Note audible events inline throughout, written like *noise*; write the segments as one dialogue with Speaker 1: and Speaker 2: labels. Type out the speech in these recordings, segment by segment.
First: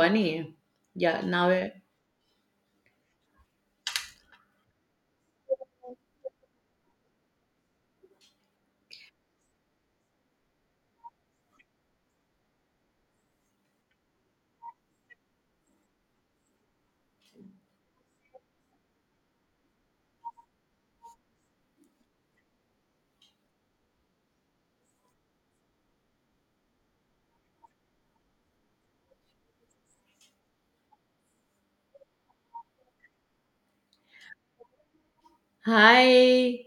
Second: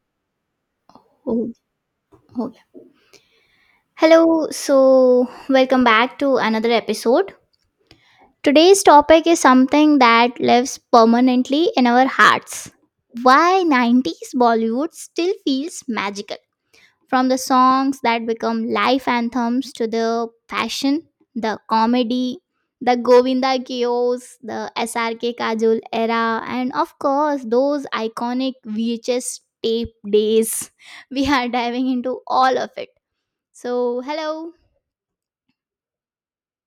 Speaker 1: Funny. Yeah, now.
Speaker 2: Hold, hold. Hello, so welcome back to another episode. Today's topic is something that lives permanently in our hearts. Why 90s Bollywood still feels magical. From the songs that become life anthems to the fashion, the comedy, the Govinda chaos, the SRK Kajol era, and of course, those iconic VHS tape days. *laughs* We are diving into all of it. So, hello.
Speaker 1: Hi.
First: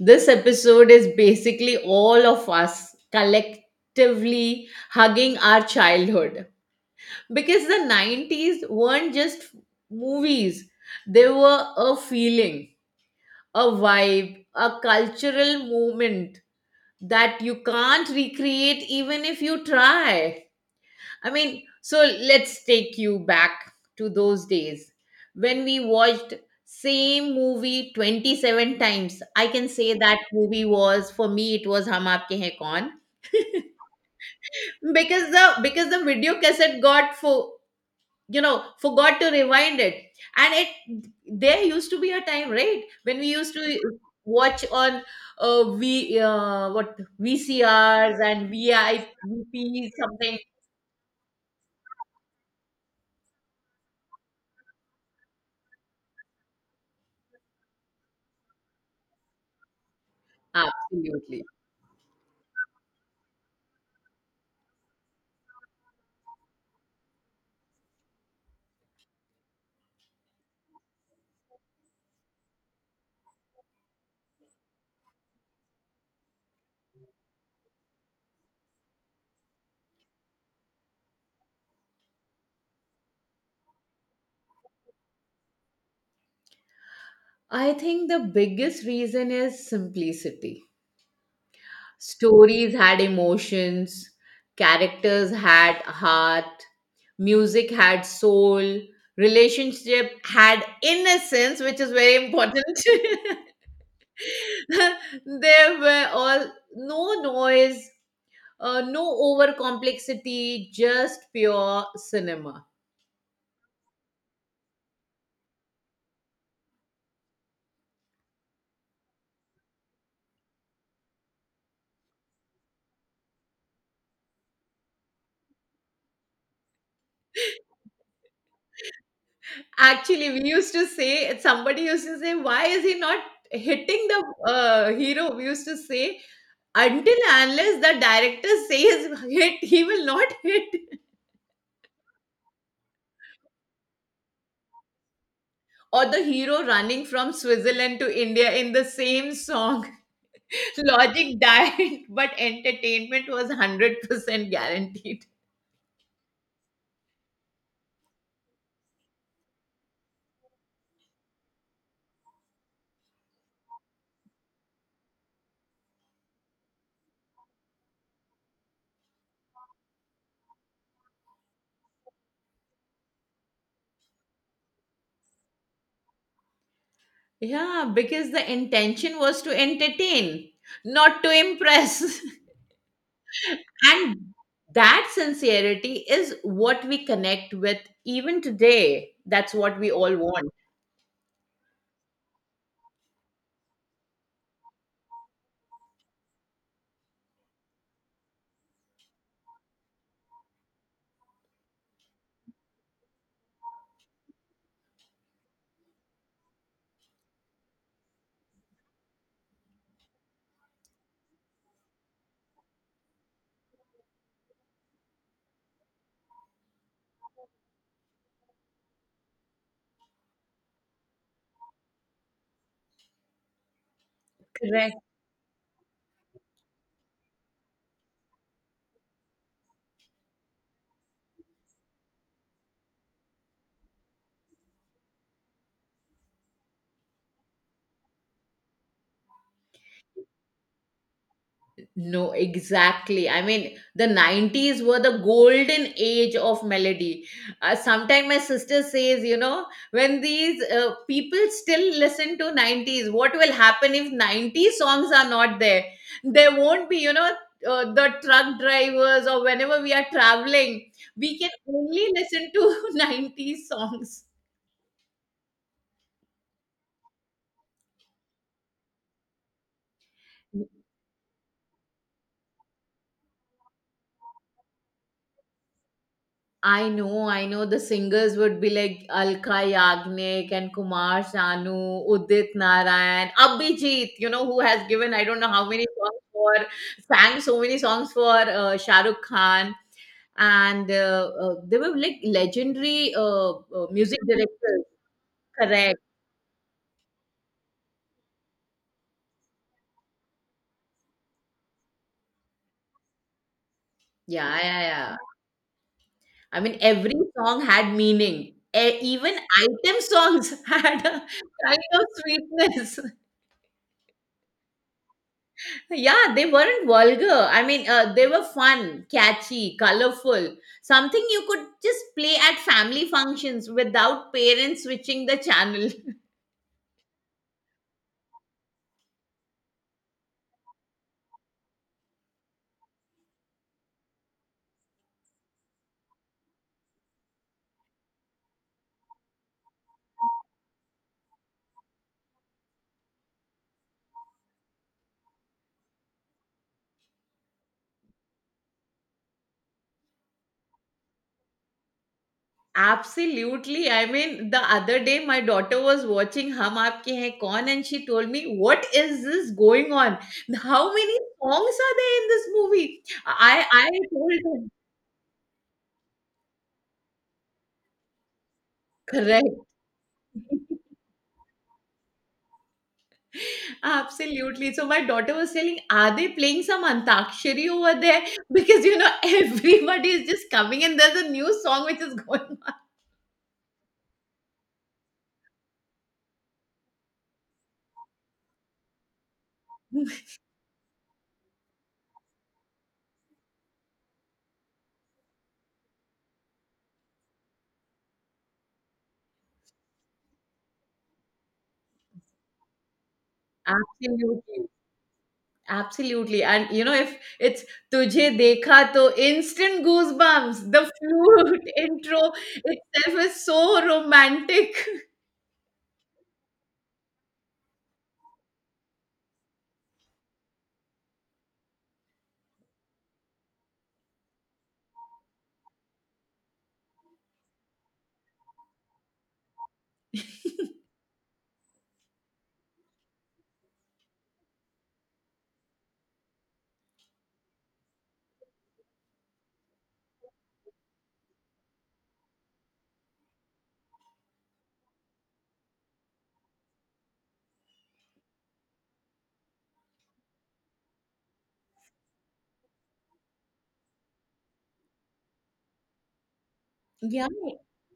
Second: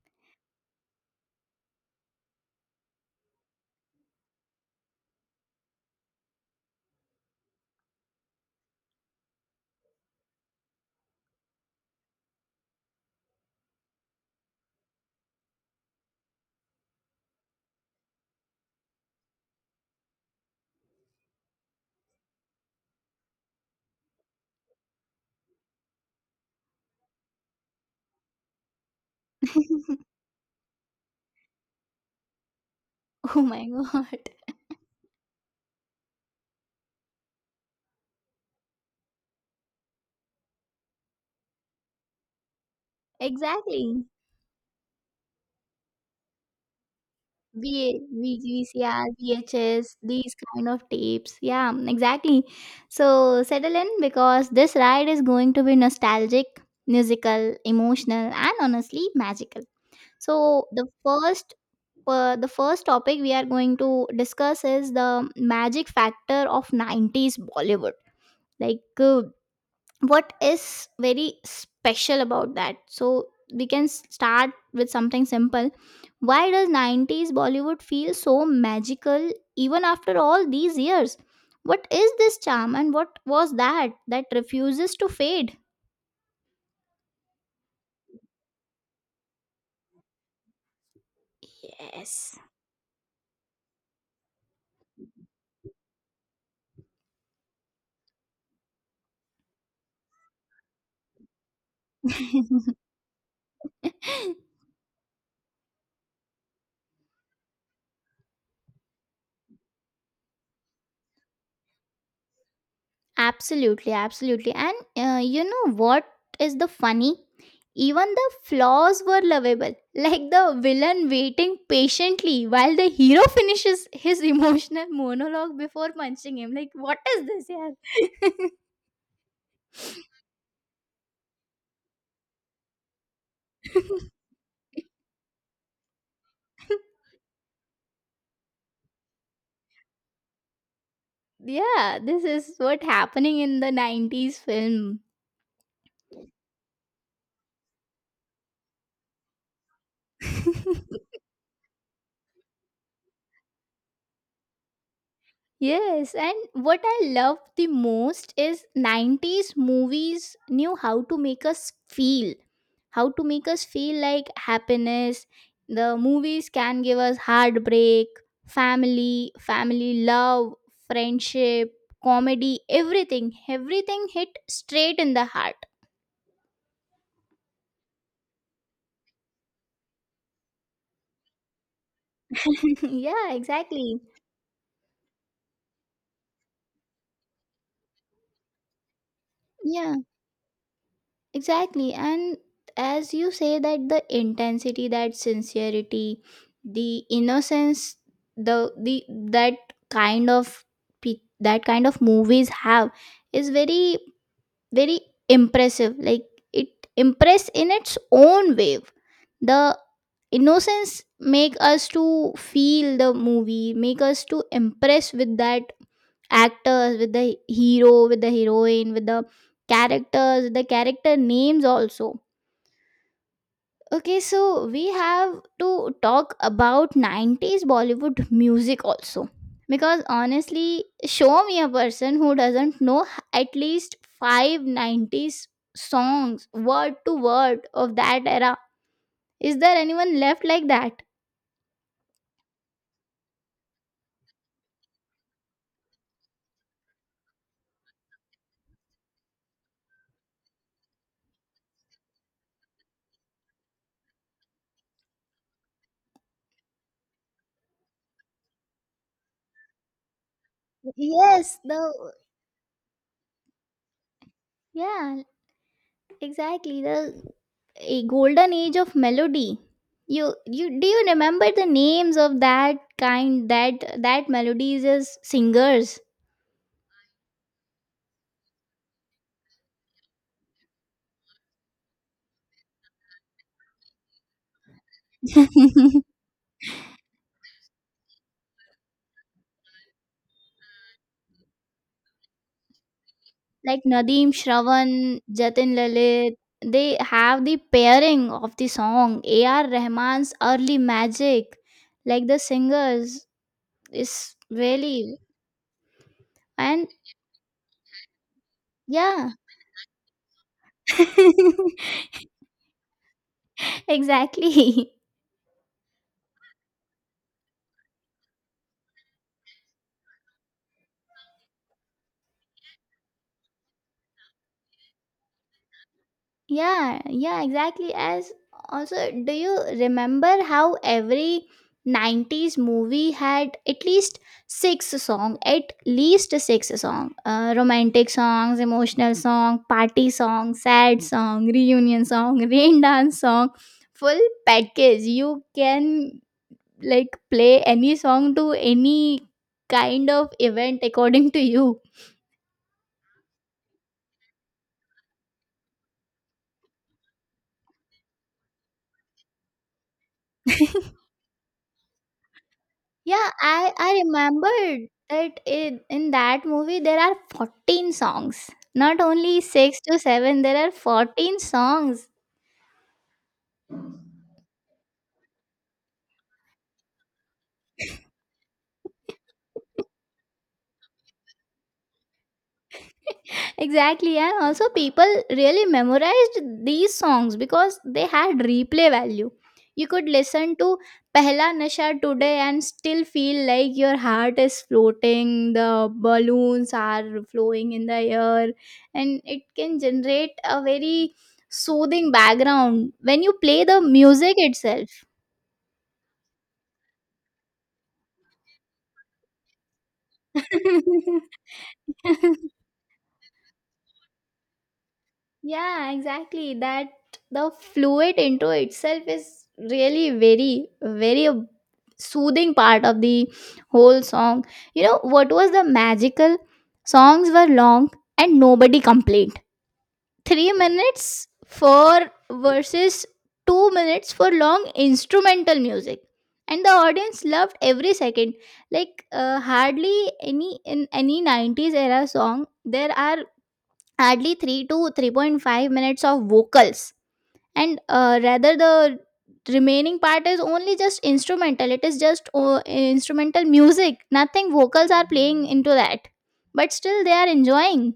Speaker 1: This episode is basically all of us collectively hugging our childhood because the 90s weren't just movies, they were a feeling, a vibe, a cultural moment that you can't recreate even if you try. I mean, so let's take you back to those days when we watched same movie 27 times. I can say
Speaker 2: *laughs*
Speaker 1: that movie was for me it was Hum Aapke Hain Kaun,
Speaker 2: Oh my god. *laughs*
Speaker 1: because the video cassette got for you know forgot to rewind it. And it there used to be a time, right, when we used to
Speaker 2: Exactly.
Speaker 1: watch on v what VCRs and
Speaker 2: VCR,
Speaker 1: VIP
Speaker 2: VHS, these
Speaker 1: something.
Speaker 2: kind of tapes. Yeah, exactly. So settle in because this ride is going to be nostalgic, musical, emotional, and honestly magical. So
Speaker 1: Absolutely.
Speaker 2: the first topic we are going to discuss is the magic factor of 90s Bollywood. Like what is very special about that, so we can start with something simple. Why does 90s Bollywood feel so magical even after all these years? What is this charm, and what was that that refuses to fade?
Speaker 1: I think the biggest reason is simplicity.
Speaker 2: Yes.
Speaker 1: Stories had emotions, characters had heart, music had soul, relationship had innocence, which is very important.
Speaker 2: *laughs*
Speaker 1: *laughs* there were all No noise, no over complexity, just pure cinema.
Speaker 2: Absolutely, absolutely. And you know what is the funny? Even the flaws were lovable, *laughs* like the villain waiting patiently while the hero *laughs* finishes his emotional monologue before punching him. Like, what is this, yeah?
Speaker 1: Actually, we used to say, somebody used to say, why is he not hitting the hero? We used to say, until and unless the director says hit, he will not hit. *laughs*
Speaker 2: *laughs* Yeah, this is what happening in the 90s film.
Speaker 1: Or the hero running from Switzerland to India in the same song. *laughs*
Speaker 2: *laughs*
Speaker 1: Logic died, but entertainment was 100% guaranteed.
Speaker 2: Yes, and what I love the most is 90s movies knew how to make us feel, how to make us feel like happiness. The movies can give us heartbreak, family love, friendship, comedy, everything. Everything hit straight in the heart.
Speaker 1: Yeah, because the intention was to entertain, not to impress. *laughs*
Speaker 2: *laughs* Yeah, exactly.
Speaker 1: And that sincerity is what we connect with even today. That's what we
Speaker 2: Yeah.
Speaker 1: all want.
Speaker 2: Exactly. And as you say, that the intensity, that sincerity, the innocence, the that kind of, that kind of movies have, is very, very impressive. Like it impress in its own way. The innocence make us to feel the movie, make us to impress with that actors, with the hero, with the heroine, with the characters, the character names also. Okay, so we
Speaker 1: Correct.
Speaker 2: have to talk about 90s Bollywood music also. Because honestly, show me a person who doesn't know at least five 90s songs, word to word, of that era. Is there anyone left like that?
Speaker 1: No, exactly. I mean, the 90s were the golden age of melody. Sometimes my sister says, you know, when these people still listen to 90s, what will happen if 90s songs are not there? There won't be, the truck drivers, or whenever we are traveling, we can
Speaker 2: Yes,
Speaker 1: only
Speaker 2: the.
Speaker 1: listen to *laughs* 90s songs.
Speaker 2: Yeah, exactly. The a golden age of melody. You do you remember the names of that kind, that, that melodies as singers?
Speaker 1: I know, the singers would be like Alka Yagnik and Kumar Sanu, Udit Narayan, Abhijit, who has given, I don't know how many
Speaker 2: *laughs*
Speaker 1: songs for, sang so many songs for Shah Rukh Khan. And they were like legendary
Speaker 2: Like
Speaker 1: music
Speaker 2: Nadeem
Speaker 1: directors.
Speaker 2: Shravan, Jatin
Speaker 1: Correct.
Speaker 2: Lalit, they have the pairing of the song. A.R. Rahman's early magic, like the singers, is
Speaker 1: Yeah, yeah,
Speaker 2: really
Speaker 1: yeah. I mean,
Speaker 2: and
Speaker 1: every song had meaning.
Speaker 2: yeah,
Speaker 1: Even item songs *laughs* had a kind of
Speaker 2: *laughs*
Speaker 1: sweetness.
Speaker 2: exactly.
Speaker 1: Yeah, they weren't vulgar. I mean, they were fun, catchy, colorful, something you could just play at family functions without parents switching the channel. *laughs*
Speaker 2: Yeah, yeah, exactly. As also, do you remember how every 90s movie had at least six song, at least six song, romantic songs, emotional song, party song, sad song, reunion song, *laughs* rain dance song, full package. You can like play any song to any kind of event according to you.
Speaker 1: Absolutely. I mean, the other day my daughter was watching Hum Aapke Hain Kaun and she told me, "What is this going on? How many songs are there in this movie?"
Speaker 2: Yeah,
Speaker 1: I
Speaker 2: I
Speaker 1: I
Speaker 2: I
Speaker 1: told her,
Speaker 2: remembered that in that movie there are 14 songs. Not only
Speaker 1: correct.
Speaker 2: 6 to 7, there are
Speaker 1: *laughs*
Speaker 2: 14 songs.
Speaker 1: Absolutely. So my daughter was telling, are they playing some Antakshari over there? *laughs* Because, *laughs* everybody is just coming and there's a new song which is going
Speaker 2: *laughs* Exactly, and also people really memorized these songs because they had replay value. You
Speaker 1: on.
Speaker 2: could
Speaker 1: *laughs*
Speaker 2: listen to pehla nasha today and still feel like your heart is floating, the balloons are flowing in the air, and it can generate a very soothing background when you play the music
Speaker 1: Absolutely.
Speaker 2: itself.
Speaker 1: Absolutely. And, if it's Tujhe Dekha, to instant goosebumps, the flute *laughs* intro
Speaker 2: *laughs*
Speaker 1: itself is so romantic. *laughs*
Speaker 2: Yeah, exactly. That the fluid intro itself is really very, very a soothing part of the whole song. You know what was the magical? Songs were long and nobody complained. 3 minutes for verses, 2 minutes for long instrumental music. And the audience loved every second. Like hardly any in any 90s era song, there are hardly 3 to 3.5 minutes of vocals, and rather the remaining part is only just instrumental. It is just instrumental music, nothing vocals are playing into that, but still they are
Speaker 1: Yeah.
Speaker 2: enjoying.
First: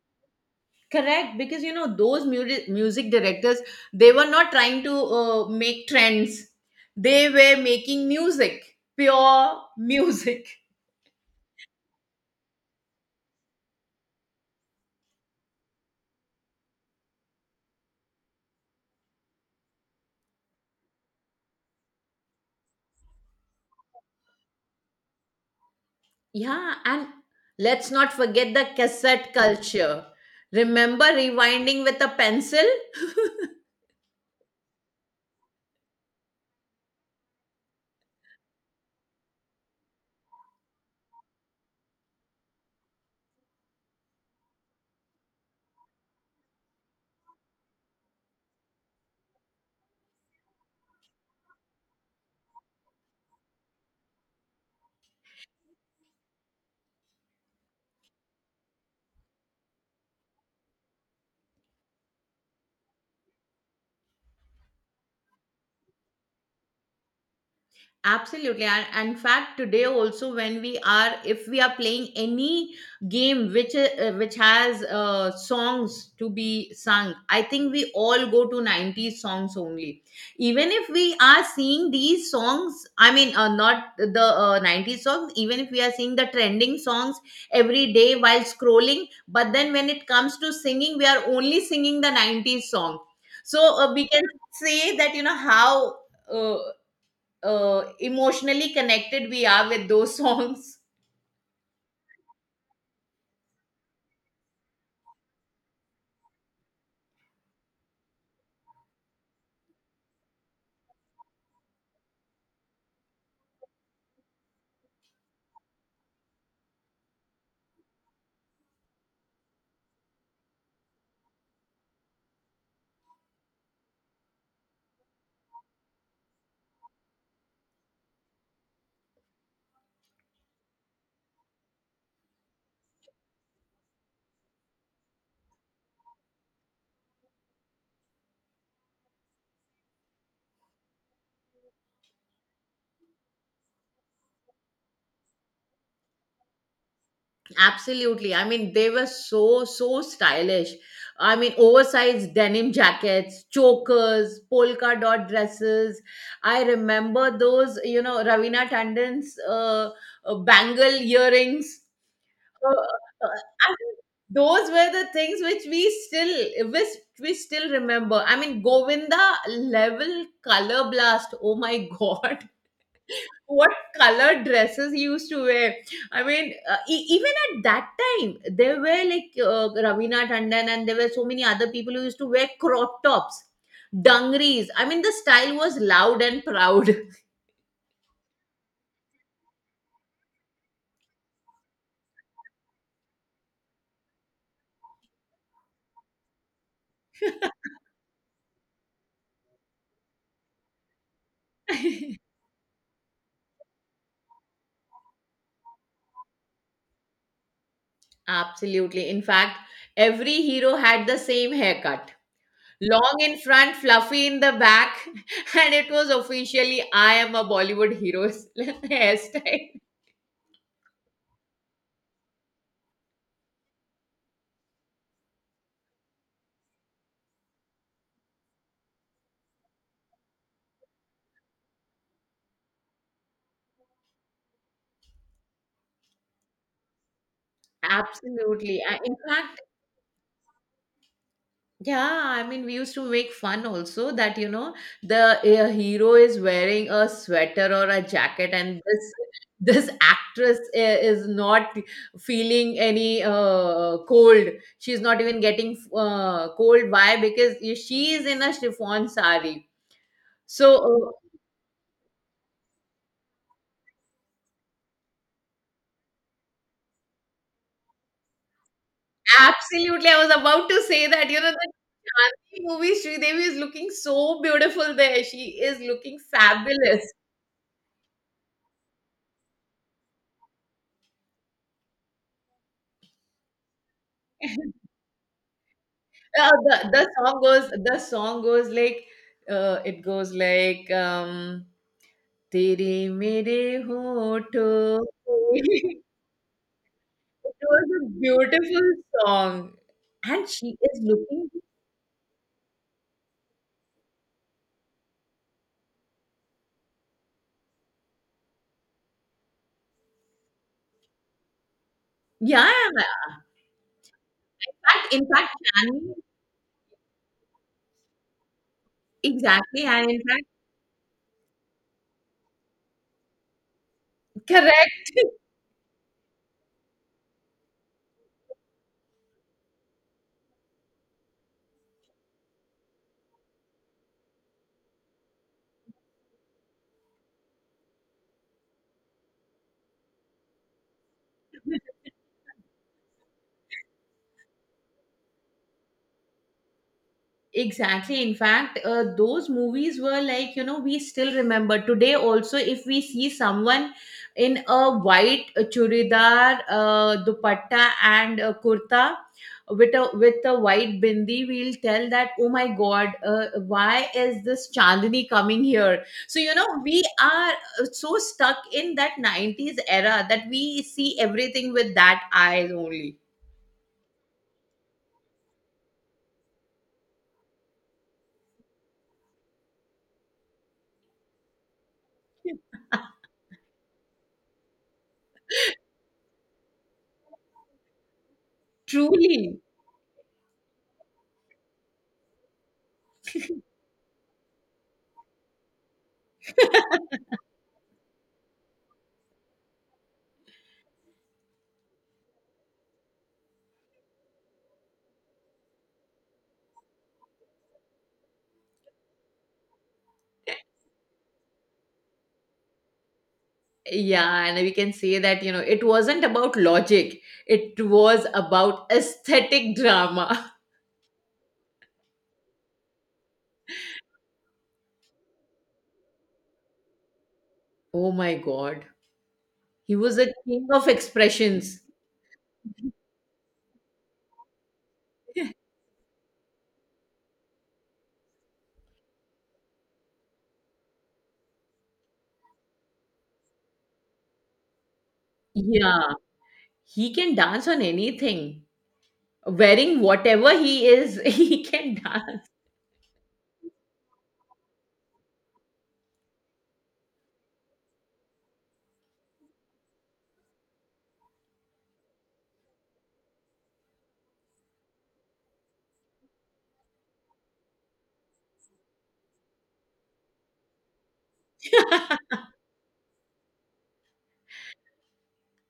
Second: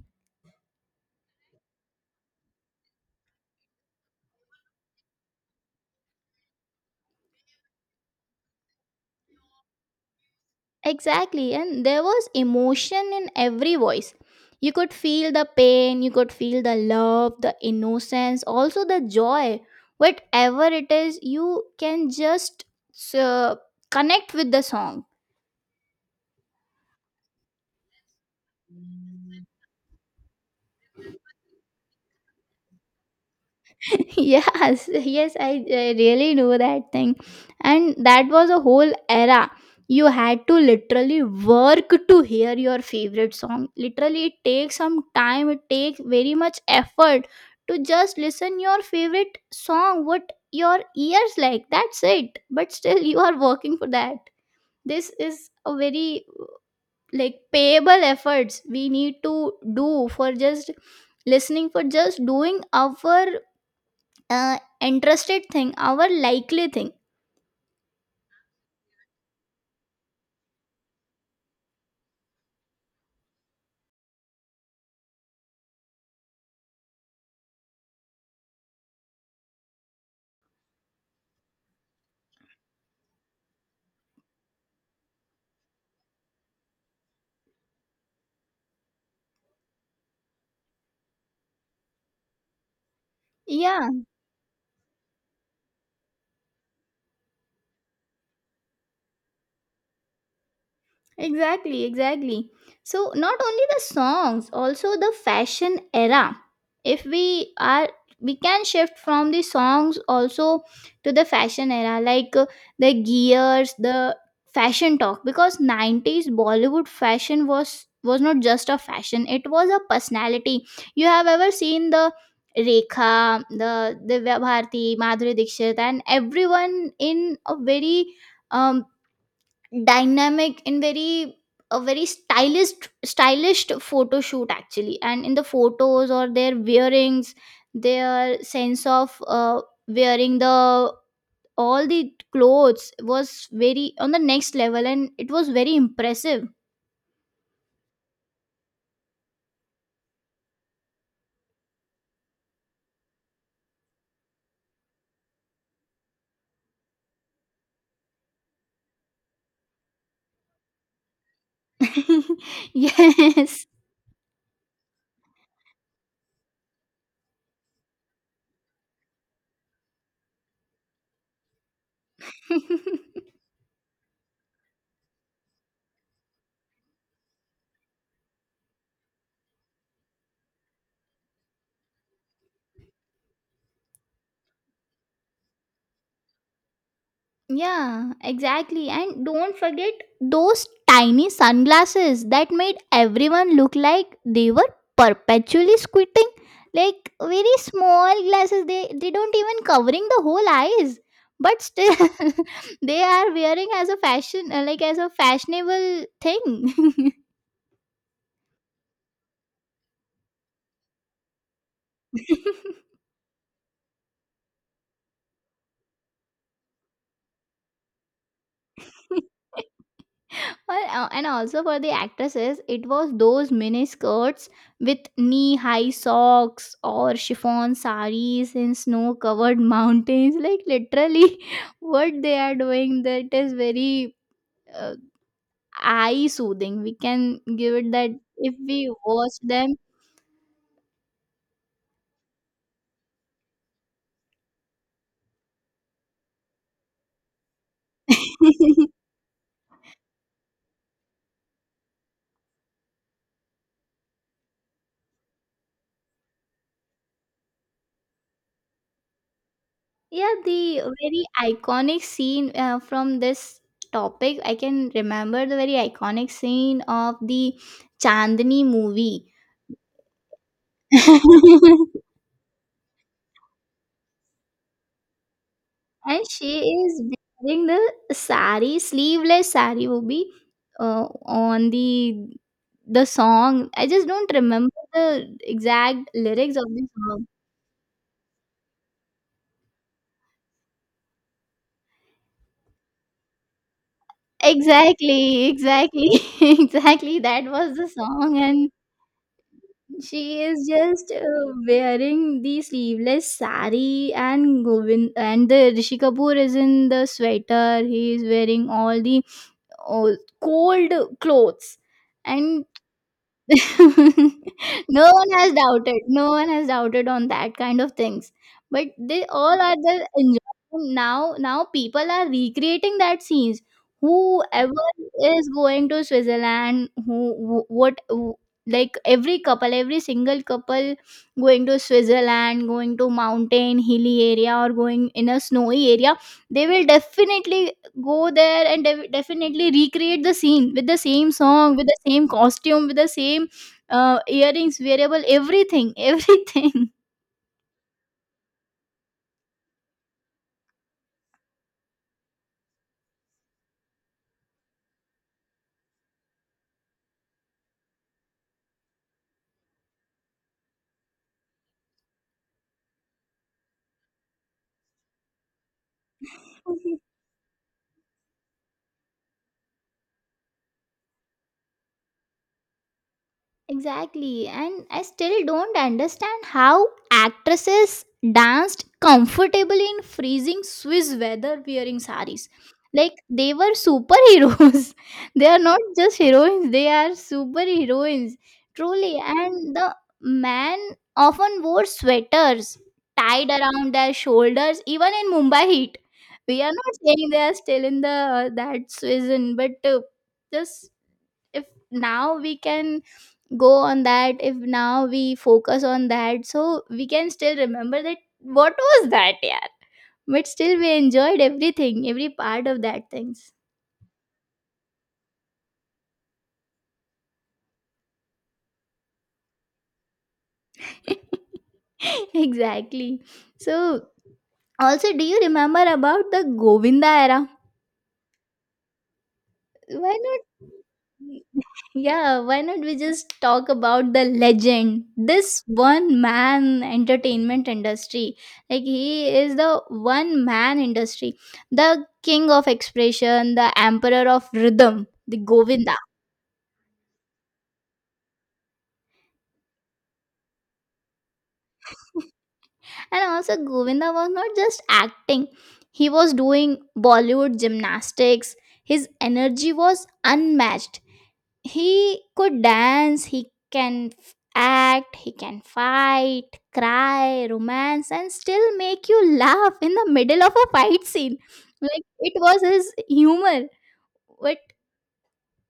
Speaker 1: Correct, because those music directors, they were not trying to make trends. They were making music, pure music.
Speaker 2: Exactly, and there was emotion in every voice. You could feel the pain, you could feel the love, the innocence, also the joy. Whatever it is, you can just uh, connect with the song.
Speaker 1: Yeah, and let's not forget the cassette culture. Remember rewinding with a pencil? *laughs*
Speaker 2: *laughs* Yes, I really know that thing. And that was a whole era. You had to literally work to hear your favorite song. Literally it takes some time, it takes very much effort to just listen your favorite song, what your ears like, that's it. But still you are working for that. This is a very like payable efforts we need to do for just listening, for just doing our interested thing, our likely thing.
Speaker 1: Absolutely. And in fact, today also, when we are, if we are playing any game which which has songs to be sung, I think we all go to 90s songs only. Even if we are seeing these songs, I mean, not the 90s songs, even if we are seeing the trending songs every day while scrolling, but then when it comes to singing, we are only singing the 90s song. So,
Speaker 2: Yeah.
Speaker 1: we can say that, you know, how. Uh, emotionally connected we are with those *laughs* songs.
Speaker 2: Exactly, exactly. So, not only the songs, also the fashion era. If we are, we can shift from the songs also to the fashion era, like the gears, the fashion talk, because 90s Bollywood fashion was not just a fashion, it was a personality. You have ever seen the Rekha, the Divya Bharti, Madhuri Dixit, and everyone in a very, um, dynamic and very a very stylish, stylish photo shoot, actually. And in the photos or their wearings, their sense of wearing the all the clothes was very on the next level, and it was very impressive.
Speaker 1: Absolutely. I mean, they were so, so stylish. I mean, oversized denim jackets, chokers, polka dot dresses. I remember those, Ravina Tandon's bangle earrings.
Speaker 2: *laughs* Yes.
Speaker 1: I mean, those were the things which we still remember. I mean, Govinda level color blast. Oh my *laughs* god.
Speaker 2: *laughs*
Speaker 1: What color dresses he used to wear. I mean, even at that time, there were like Ravina Tandon, and there were so many other people who used to wear crop tops, dungarees. I mean, the style was loud and proud.
Speaker 2: Yeah, exactly. And don't forget those tiny sunglasses that made everyone look like they were perpetually squinting. Like very small glasses, they don't even covering the whole eyes. But still, *laughs* they are wearing as a fashion, like as a fashionable thing.
Speaker 1: *laughs* Absolutely. In fact, every hero had the same haircut.
Speaker 2: *laughs*
Speaker 1: Long in front, fluffy in the back, *laughs* and it was officially "I am a Bollywood hero" *laughs*
Speaker 2: *laughs*
Speaker 1: hairstyle.
Speaker 2: Well, and also for the actresses, it was those mini skirts with knee high socks or chiffon saris in snow covered *laughs* mountains. Like, literally, *laughs* what they are doing, that is very uh, eye soothing. We can give it that if
Speaker 1: Absolutely.
Speaker 2: we
Speaker 1: In
Speaker 2: watch
Speaker 1: fact,
Speaker 2: them.
Speaker 1: yeah, I mean, we used to make fun also that, the hero is wearing a sweater or a jacket, and
Speaker 2: *laughs*
Speaker 1: this *laughs* this actress is not feeling any cold. She's not even getting cold. Why? Because she is in a chiffon sari.
Speaker 2: Yeah, the
Speaker 1: So,
Speaker 2: very iconic scene from this topic, I can remember the very iconic scene of the Chandni movie.
Speaker 1: absolutely, I was about to say that, the
Speaker 2: *laughs*
Speaker 1: Gandhi movie, Sridevi is looking so beautiful there. She is looking
Speaker 2: And she is
Speaker 1: fabulous.
Speaker 2: wearing the sari, sleeveless sari will be on the song. I just don't
Speaker 1: *laughs*
Speaker 2: remember the exact
Speaker 1: Uh,
Speaker 2: lyrics of
Speaker 1: the
Speaker 2: the
Speaker 1: the
Speaker 2: song.
Speaker 1: song goes like uh, it goes like um tere mere hoto
Speaker 2: Exactly,
Speaker 1: pe." *laughs*
Speaker 2: exactly, *laughs* exactly. That
Speaker 1: It
Speaker 2: was
Speaker 1: was
Speaker 2: the
Speaker 1: a
Speaker 2: song, and
Speaker 1: beautiful song,
Speaker 2: she
Speaker 1: and
Speaker 2: is
Speaker 1: she is
Speaker 2: just
Speaker 1: looking,
Speaker 2: wearing the sleeveless sari, and Govind and the Rishi Kapoor is in the sweater. He is wearing all the uh, cold clothes, and
Speaker 1: yeah, in
Speaker 2: *laughs* no
Speaker 1: fact in
Speaker 2: one
Speaker 1: fact
Speaker 2: has doubted.
Speaker 1: Shani,
Speaker 2: No one has doubted on that kind of things. But they all are
Speaker 1: exactly,
Speaker 2: the
Speaker 1: and in fact,
Speaker 2: enjoying now. Now people are recreating that scenes. Whoever
Speaker 1: correct. *laughs*
Speaker 2: is going to Switzerland, who- what who- like every couple, every single couple going to Switzerland, going to mountain, hilly area, or going in a snowy area, they will definitely go there and definitely recreate the scene with the same song, with the same costume, with the same earrings, wearable, everything, *laughs* everything.
Speaker 1: Exactly. In fact, those movies were like, we still remember today also, if we see someone in a white churidar, dupatta and a kurta with a white bindi, we'll tell that, oh my God, why is this Chandni coming here? So, we are so stuck in that 90s era that we see everything with that eyes only.
Speaker 2: Exactly, and I still don't understand how actresses danced comfortably in freezing Swiss weather wearing saris. Like they were superheroes. *laughs* They are not just heroines, they are superheroines.
Speaker 1: *laughs*
Speaker 2: Truly,
Speaker 1: Truly.
Speaker 2: and the man often wore sweaters tied around their shoulders, even in Mumbai heat. We are not saying they are still in the that season, but just if now we can go on that, if now we focus on that, so we can still remember that, what was that, yeah, but still we enjoyed everything, every part of that things.
Speaker 1: Yeah, and we can say that, it wasn't about logic, it was about aesthetic drama. *laughs*
Speaker 2: *laughs* Exactly. So also, do you remember about the Govinda era?
Speaker 1: Oh my God. He
Speaker 2: Why
Speaker 1: was a
Speaker 2: not?
Speaker 1: king of expressions.
Speaker 2: Yeah, why not, we just talk about the legend, this
Speaker 1: *laughs*
Speaker 2: one man entertainment industry. Like he is the one man industry, the king of expression, the emperor of rhythm, the Govinda.
Speaker 1: Yeah, he can dance on anything. Wearing whatever he is, *laughs* he can dance.
Speaker 2: And also Govinda was not just acting, he was doing Bollywood gymnastics. His energy was unmatched. He could dance, he can act, he can fight, cry, romance, and still make you laugh in the middle of a fight scene. Like
Speaker 1: *laughs*
Speaker 2: it was his humor. But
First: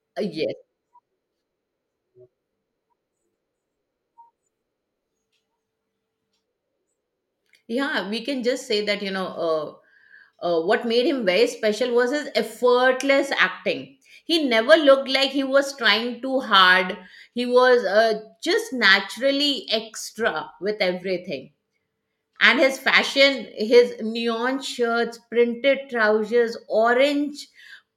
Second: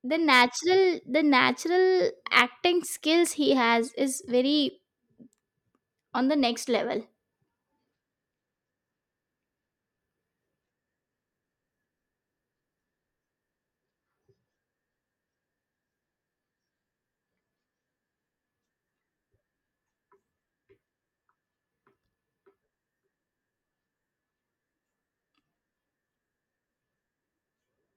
Speaker 1: Yes.
Speaker 2: the natural acting skills he has is very on the next level.
Speaker 1: Yeah, we can just say that, what made him very special was his effortless acting. He never looked like he was trying too hard. He was just naturally extra with everything. And his fashion, his neon shirts, printed trousers, orange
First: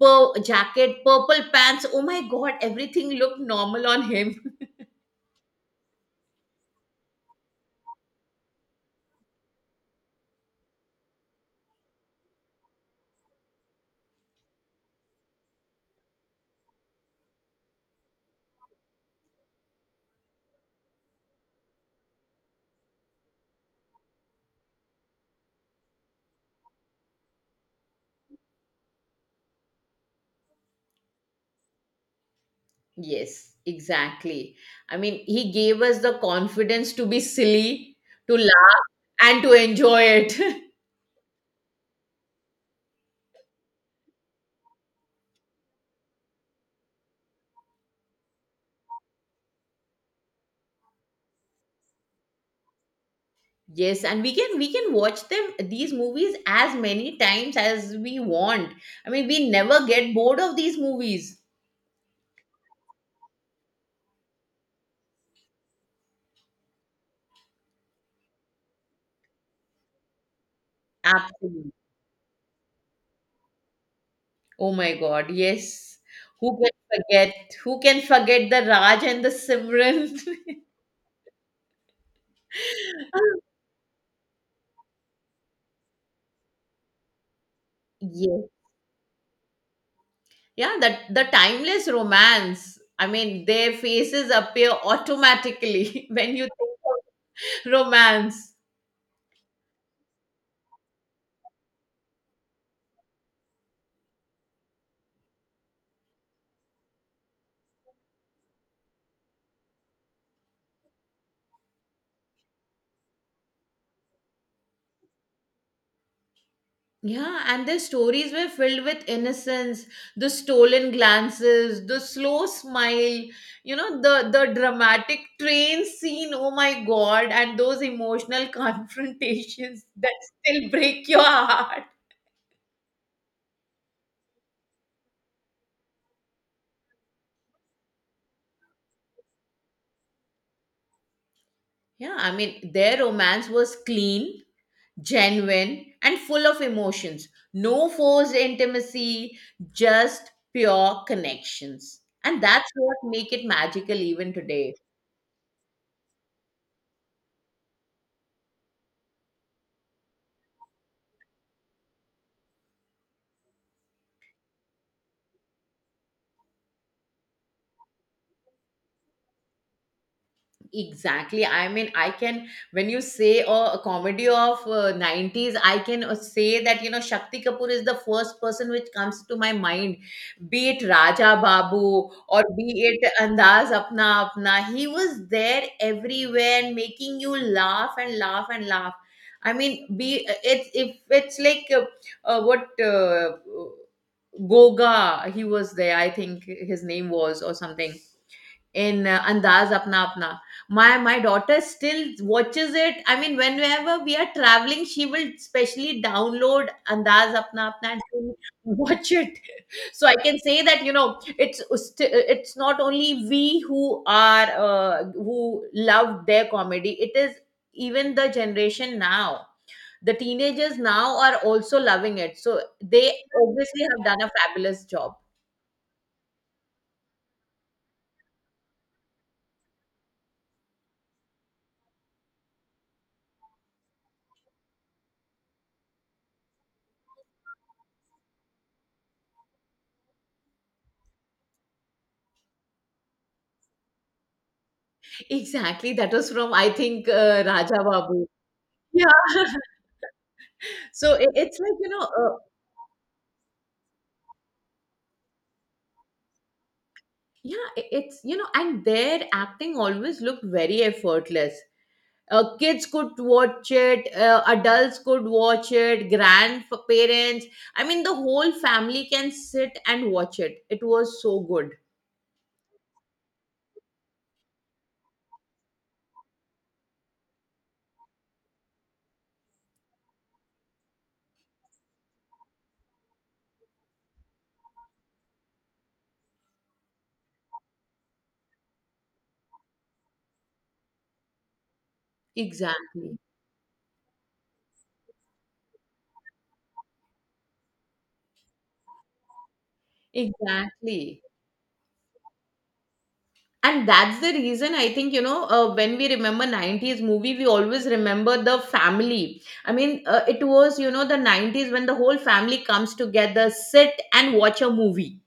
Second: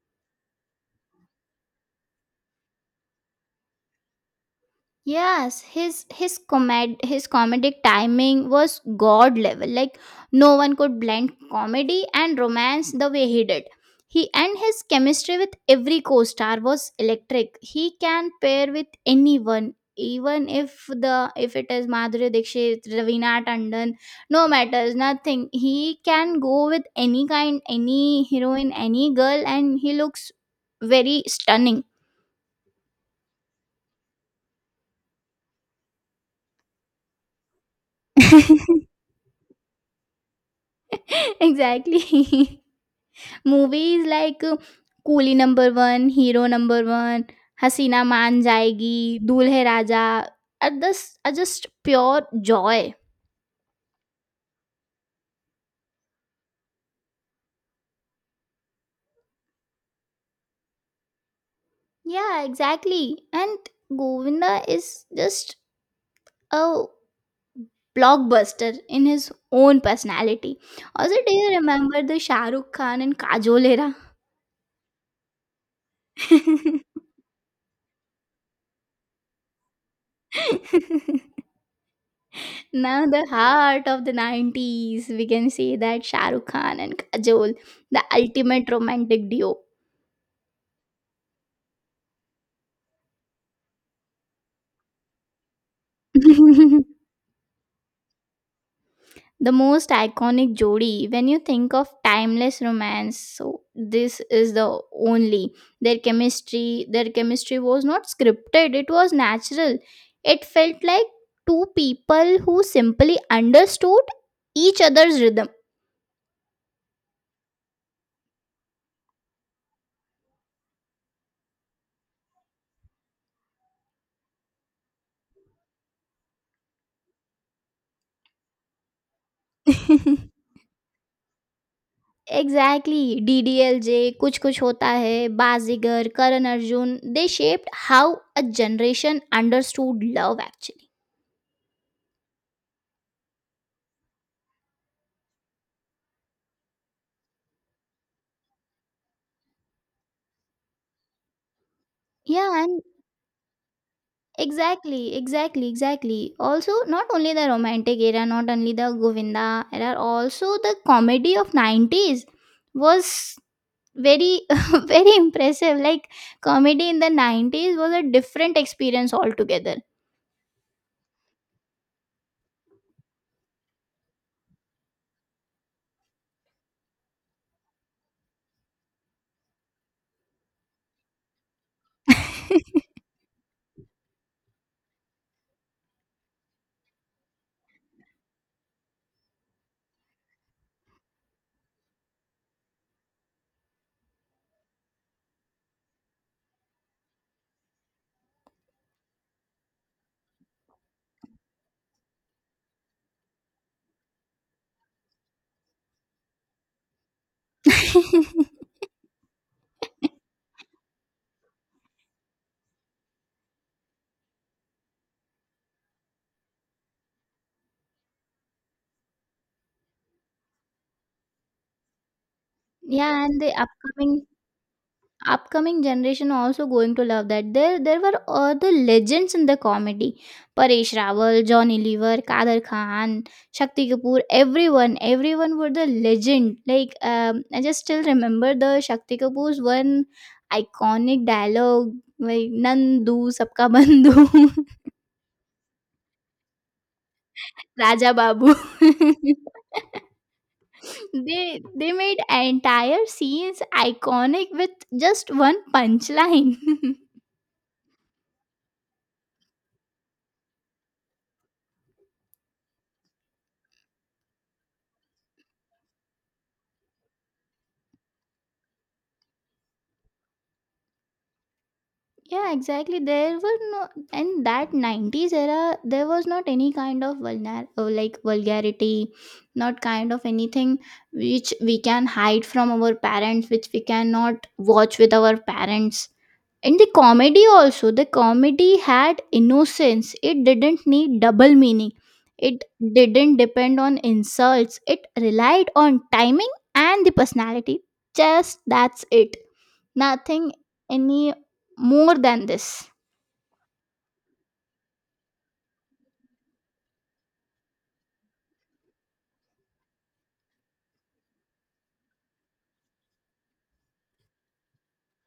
Speaker 1: jacket, purple pants. Oh my god, everything looked normal on him. *laughs*
Speaker 2: Yes, his comedic timing was god level. Like no one could blend comedy and romance the way he did. He and his chemistry with every co-star was electric. He can pair with anyone, even if the if it is Madhuri Dixit, Ravina Tandon, no matters, nothing. He can go with any kind, any heroine, any girl, and he looks very stunning.
Speaker 1: Yes, exactly. I mean, he gave us the confidence to be silly, to
Speaker 2: *laughs*
Speaker 1: laugh, and to enjoy it. *laughs*
Speaker 2: Exactly. *laughs* Movies like Coolie number one, hero number one, Haseena Maan Jaayegi, दूल्हे राजा are this are just pure joy.
Speaker 1: Yes, and we can watch them these movies as many times as we want. I mean, we never get bored of these movies.
Speaker 2: Yeah, exactly. And Govinda is just a blockbuster in his own personality. Also, do you
Speaker 1: Absolutely.
Speaker 2: remember the Shah Rukh Khan and Kajol
Speaker 1: Oh my God, yes. Who can
Speaker 2: era? *laughs*
Speaker 1: forget? Who can forget the Raj and the Simran?
Speaker 2: *laughs* Now the
Speaker 1: *laughs*
Speaker 2: heart of the 90s, we can say that Shah Rukh Khan and Kajol, the
Speaker 1: Yes.
Speaker 2: ultimate romantic duo.
Speaker 1: Yeah, that the timeless romance. I mean, their faces appear automatically *laughs*
Speaker 2: *laughs*
Speaker 1: when you think
Speaker 2: The
Speaker 1: of romance.
Speaker 2: most iconic jodi when you think of timeless romance, so this is the only. Their chemistry their chemistry was not scripted, it was natural. It felt like two people who simply understood each other's rhythm.
Speaker 1: Yeah, and their stories were filled with innocence, the stolen glances, the slow smile, the dramatic train scene. Oh my God, and those emotional *laughs* confrontations that
Speaker 2: *laughs*
Speaker 1: still break your heart.
Speaker 2: Exactly. DDLJ, Kuch Kuch Hota Hai, Bazigar, Karan Arjun, they shaped how a generation understood love actually.
Speaker 1: Yeah, I mean, their romance was clean, genuine, and full of emotions. No forced intimacy, just pure connections. And
Speaker 2: Yeah,
Speaker 1: that's
Speaker 2: and
Speaker 1: what make it magical even today.
Speaker 2: exactly, exactly, exactly. Also, not only the romantic era, not only the Govinda era, also the comedy of 90s was very *laughs* very impressive. Like comedy in the 90s was a different experience altogether.
Speaker 1: Exactly. I mean, when you say oh, a comedy of 90s, I can say that, Shakti Kapoor is the first person which comes to my mind, be it Raja Babu or
Speaker 2: *laughs*
Speaker 1: be it Andaz Apna Apna. He was there everywhere and making you laugh and laugh and laugh. I mean, be it's if it's like what Goga, he was there, I think his name was, or something in Andaz Apna Apna. My daughter still watches it. I mean, whenever we are traveling, she will specially download Andaz Apna Apna and she'll watch it. *laughs* So I can say that, it's not only we who love their comedy. It is even the generation now. The teenagers now are also loving it. So they
Speaker 2: Yeah, and the
Speaker 1: obviously have done
Speaker 2: upcoming
Speaker 1: a fabulous job.
Speaker 2: generation also going to love that. There were other legends in the comedy: Paresh Rawal, Johnny Lever, Kader Khan, Shakti Kapoor. Everyone were the legend. Like I just still remember the Shakti Kapoor's one iconic dialogue, like Nandu Sabka Bandhu.
Speaker 1: *laughs* Exactly. That was from, I think,
Speaker 2: *laughs*
Speaker 1: Raja
Speaker 2: Raja
Speaker 1: Babu.
Speaker 2: Babu. *laughs*
Speaker 1: Yeah. So it's
Speaker 2: they
Speaker 1: like,
Speaker 2: they made entire scenes iconic with just one punchline. *laughs*
Speaker 1: yeah, and their acting always looked very effortless. Kids could watch it, adults could watch it, grandparents. I mean, the whole family can sit and watch it. It was so good.
Speaker 2: Yeah, exactly, there were no, in that 90s era there was not any kind of vulner, or like vulgarity, not kind of anything which we can hide from our parents, which we cannot watch with our parents. And the comedy also, the comedy had innocence. It didn't need double meaning. It
Speaker 1: Exactly.
Speaker 2: didn't depend on insults. It relied on timing and the personality. Just that's it. Nothing
Speaker 1: Exactly.
Speaker 2: any more than this.
Speaker 1: And that's the reason I think, when we remember 90s movie, we always remember the family. I mean, it was, the 90s when the whole family comes together, sit and watch a movie.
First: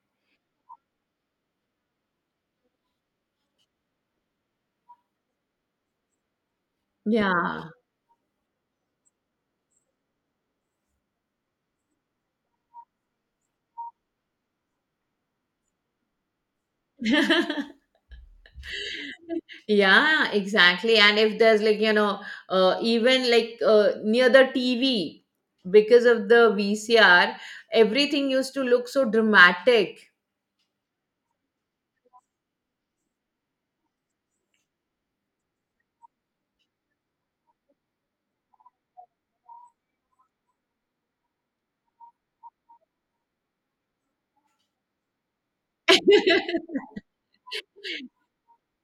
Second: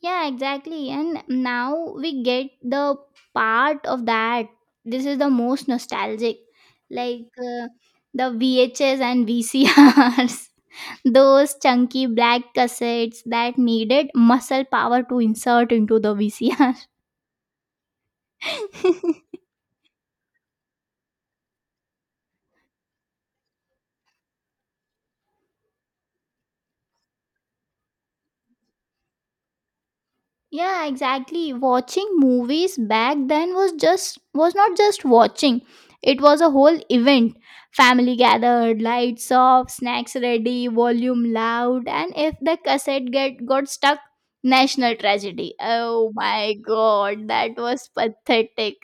Speaker 2: Yeah, exactly. And now we get the part of that. This is the most nostalgic. Like uh,
Speaker 1: Yeah.
Speaker 2: the VHS and VCRs, *laughs* those chunky black cassettes that needed muscle power to insert into the VCR.
Speaker 1: *laughs*
Speaker 2: *laughs*
Speaker 1: Yeah, exactly. And if there's like, even like near the TV, because of the VCR, everything used to look so dramatic.
Speaker 2: Yeah, exactly, watching movies back then was just, was not just watching, it was a whole event. Family gathered, lights off, snacks ready, volume loud. And if the cassette get got stuck, national tragedy. Oh my
Speaker 1: *laughs*
Speaker 2: god, that was pathetic.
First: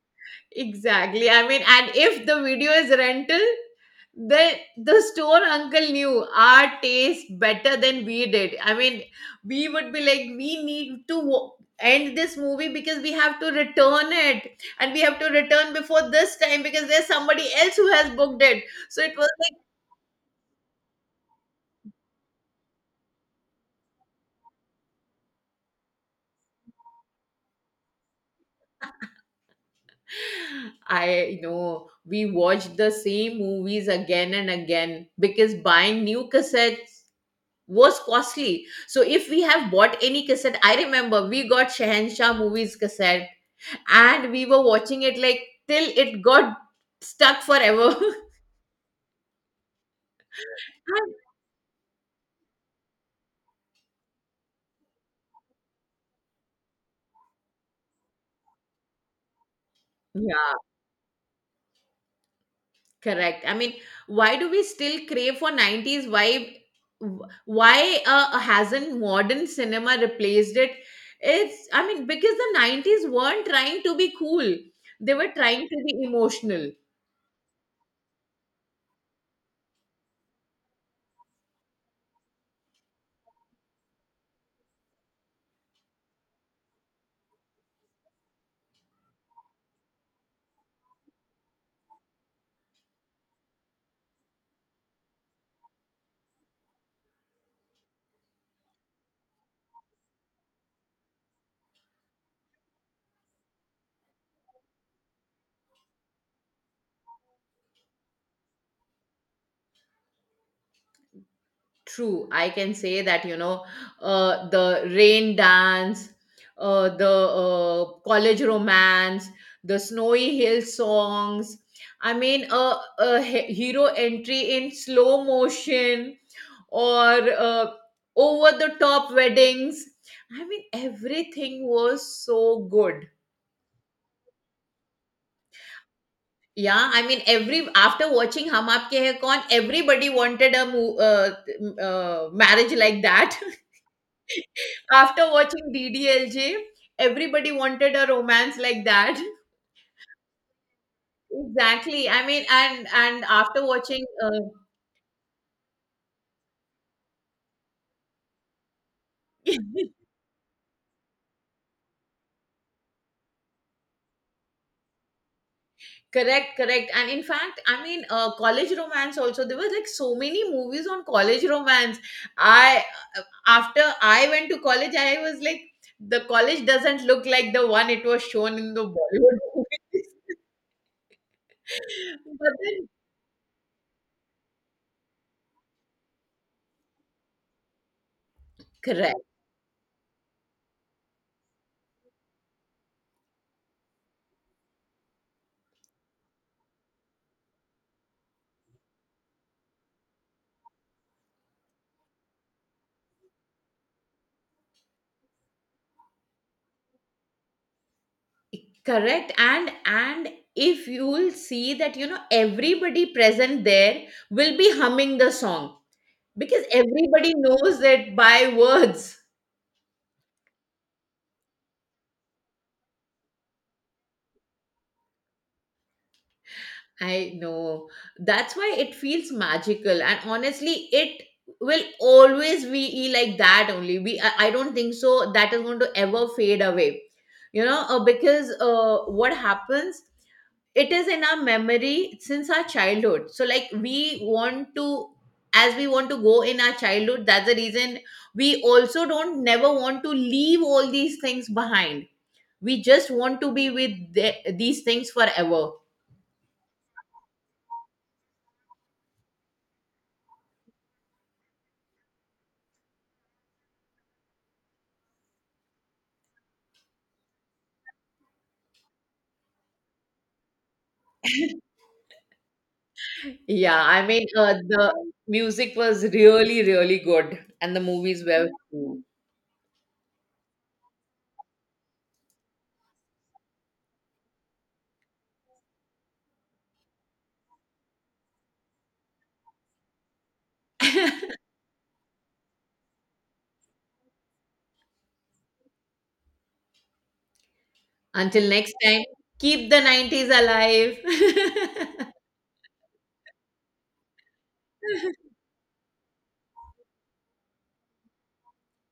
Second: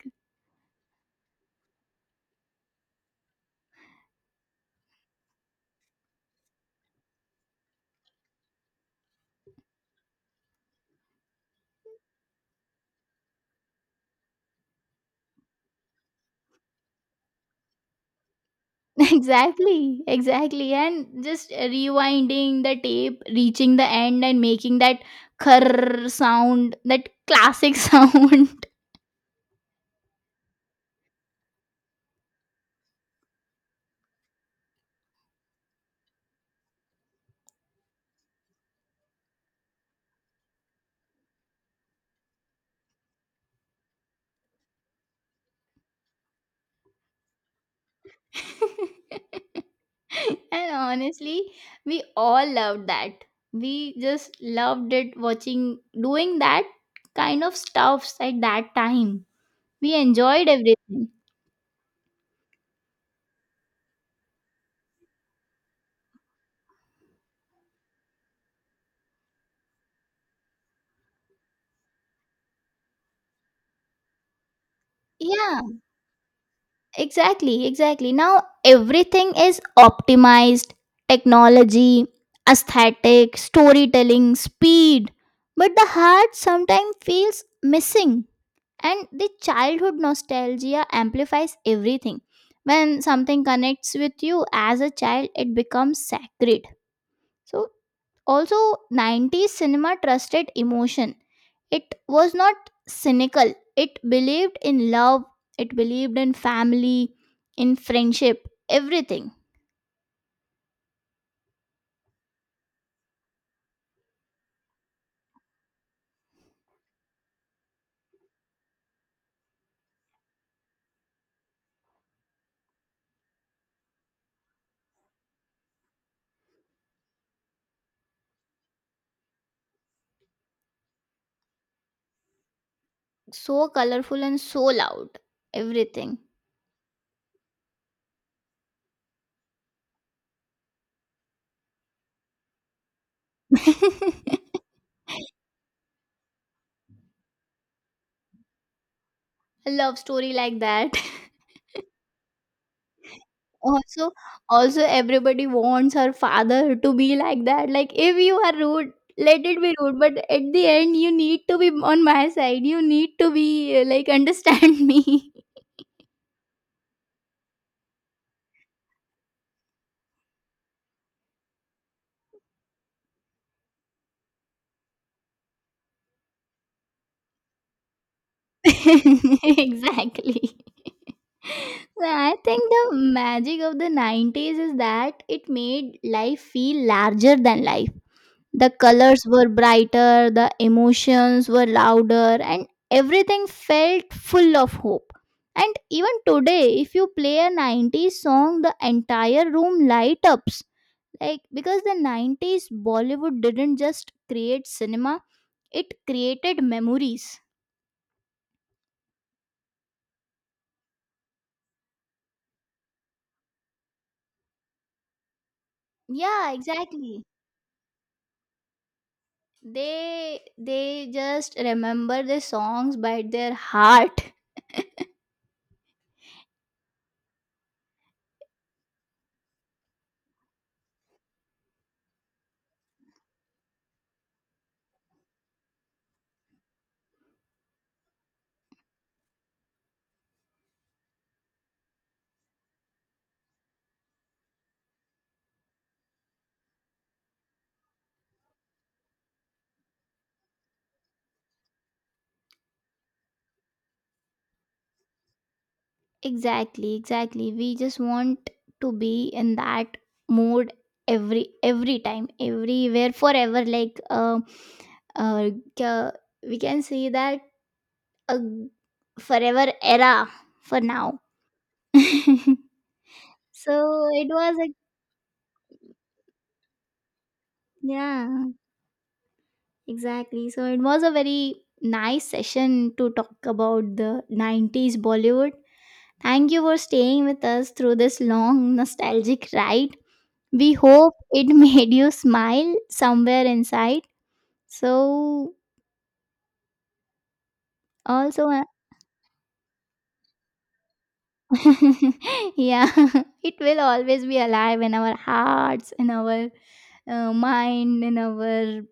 Speaker 1: Exactly. I mean, and if the video is rental, then the store uncle knew our taste better than we did. I mean, we would be like, we need to end this movie because we have to return it, and we have to return before this time because there's somebody else who has booked it.
Speaker 2: *laughs*
Speaker 1: So it was like,
Speaker 2: Exactly, exactly. And just rewinding the tape, reaching the end and making that curr sound, that classic *laughs* sound.
Speaker 1: *sighs* I know we watched the same movies again and again because buying new cassettes was costly. So if we have bought any cassette, I remember we got Shahanshah movies cassette and we were watching it like till it got stuck forever.
Speaker 2: *laughs* And
Speaker 1: *laughs*
Speaker 2: honestly, we all loved that. We just loved it, watching, doing that kind of stuffs at that time. We enjoyed
Speaker 1: Yeah,
Speaker 2: everything.
Speaker 1: correct. I mean, why do we still crave for 90s vibe? Why hasn't modern cinema replaced it? I mean, because the 90s weren't trying to be cool. They were
Speaker 2: Yeah,
Speaker 1: trying to be emotional.
Speaker 2: exactly, exactly. Now everything is optimized: technology, aesthetic, storytelling, speed. But the heart sometimes feels missing. And the childhood nostalgia amplifies everything. When something connects with you as a child, it becomes sacred. So also, 90s cinema trusted emotion. It was not cynical. It believed in love, it believed in family, in friendship, everything.
Speaker 1: True, I can say that, the rain dance, the college romance, the snowy hill songs. I mean, a hero entry in slow motion, or over the top weddings. I mean, everything was so good.
Speaker 2: So colorful and so loud, everything.
Speaker 1: Yeah, I mean, every after watching Hum Aapke Hai Kaun, everybody wanted a marriage like that.
Speaker 2: *laughs*
Speaker 1: After watching DDLJ, everybody wanted a romance like that. *laughs*
Speaker 2: A love story like that. *laughs*
Speaker 1: Exactly. I mean, and after
Speaker 2: Also,
Speaker 1: watching,
Speaker 2: everybody wants her father to be like that. Like if you are rude, let it be
Speaker 1: *laughs*
Speaker 2: rude, but at the end you need to be on my side, you need to be like, understand me.
Speaker 1: correct, correct. And in fact, I mean, college romance also. There was like so many movies on college romance. I After I went to college, I was like, the college doesn't look like the one it was shown
Speaker 2: *laughs*
Speaker 1: in the Bollywood movies.
Speaker 2: Exactly. So I
Speaker 1: *laughs* But
Speaker 2: think the
Speaker 1: then,
Speaker 2: magic of the 90s is that it made life feel larger than life. The
Speaker 1: correct.
Speaker 2: colors were brighter, the emotions were louder, and everything felt full of hope. And even today, if you play a 90s song, the entire room light ups. Like, because the 90s Bollywood didn't just create cinema, it created memories.
Speaker 1: Correct. And if you'll see that, everybody present there will be humming the song,
Speaker 2: Yeah,
Speaker 1: because
Speaker 2: exactly.
Speaker 1: everybody knows it by words.
Speaker 2: They just remember the songs by their heart.
Speaker 1: I know. That's why it feels magical. And honestly, it will always be like that only. We I don't think so that is going to ever fade away, because what happens, it is in our memory since our childhood, so, like, we want to, as we want to go in our childhood. That's the reason we also don't never want to leave all these things behind. We just want to be with these things forever.
Speaker 2: Exactly, exactly. We just want to be in that mode every time, everywhere, forever. Like uh, ca- we can say that a forever era for now. *laughs* so
Speaker 1: Yeah, I mean,
Speaker 2: it was a
Speaker 1: the music was really, really good, and the movies
Speaker 2: yeah,
Speaker 1: were too.
Speaker 2: exactly. So it was a very nice session to talk about the '90s Bollywood. Thank you for staying with us through this long nostalgic ride. We hope
Speaker 1: *laughs*
Speaker 2: it *laughs* made you smile somewhere inside. So, also,
Speaker 1: Until next time, keep the 90s alive.
Speaker 2: *laughs*
Speaker 1: *laughs*
Speaker 2: yeah, *laughs* it will always be alive in our hearts, in our mind, in our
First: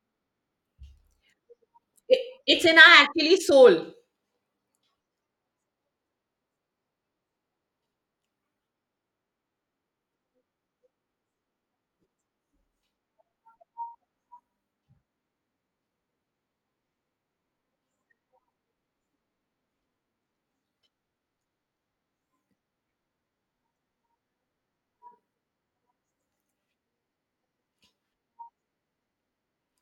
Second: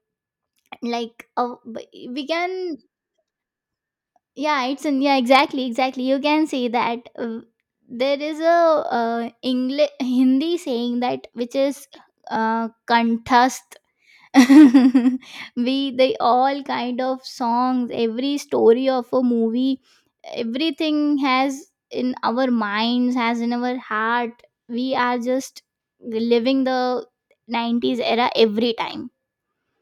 Speaker 2: like,
Speaker 1: it,
Speaker 2: we
Speaker 1: it's in
Speaker 2: can,
Speaker 1: our actually soul.
Speaker 2: yeah, it's in, yeah, exactly, exactly. You can see that there is a English Hindi saying that, which is kanthas. *laughs* We, they, all kind of songs, every story of a movie, everything has in our minds, has in our heart. We are just living the 90s era every time.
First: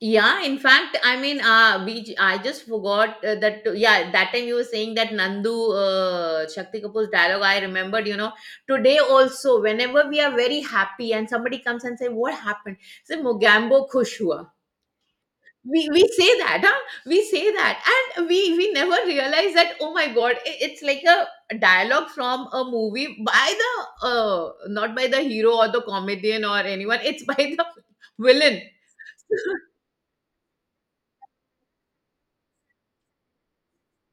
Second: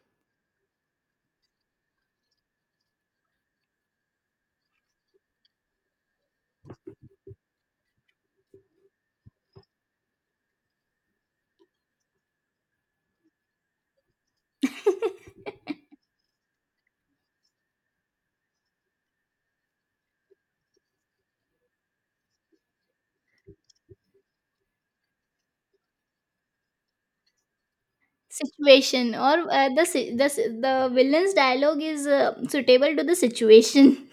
Speaker 1: Yeah, in fact, I mean, I just forgot that. Yeah, that time you were saying that Nandu, Shakti Kapoor's dialogue. I remembered. Today also, whenever we are very happy and somebody comes and say, "What happened?" Say, "Mogambo khush hua." We say that, huh? We say that, and we never realize that. Oh my God, it's like a dialogue from a movie by the not by the hero or the comedian or anyone. It's by the *laughs* villain.
Speaker 2: Situation, or
Speaker 1: *laughs*
Speaker 2: the villain's dialogue is suitable to the situation.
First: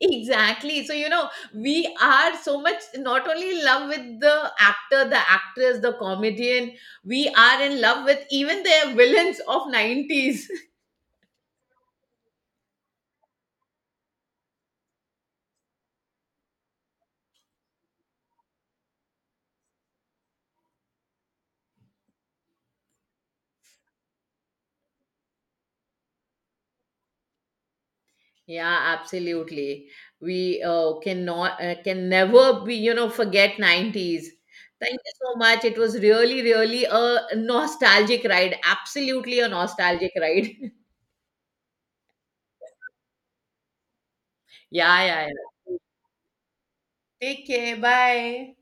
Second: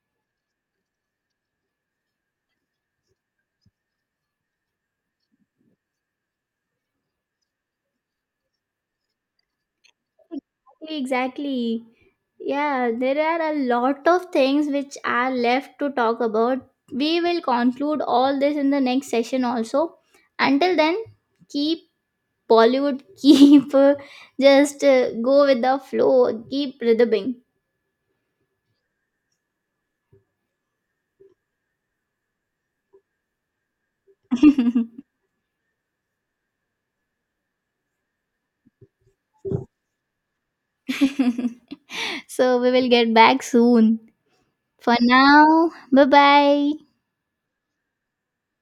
Speaker 1: Exactly. So, we are so much not only in love with the actor, the actress, the comedian, we are in love with even the villains of 90s. *laughs*
Speaker 2: Exactly, exactly. Yeah, there are a lot of things which are left to talk about. We will conclude all this in the next session also. Until then, keep Bollywood, *laughs* keep just go with the flow, keep rhythming.
Speaker 1: Yeah, absolutely. We cannot can never be, forget 90s. Thank you so much. It was really, really a nostalgic ride. Absolutely a nostalgic ride. *laughs*
Speaker 2: *laughs* So we will get back soon. For
Speaker 1: Yeah, yeah,
Speaker 2: now,
Speaker 1: yeah.
Speaker 2: bye bye.
Speaker 1: Take care. Bye.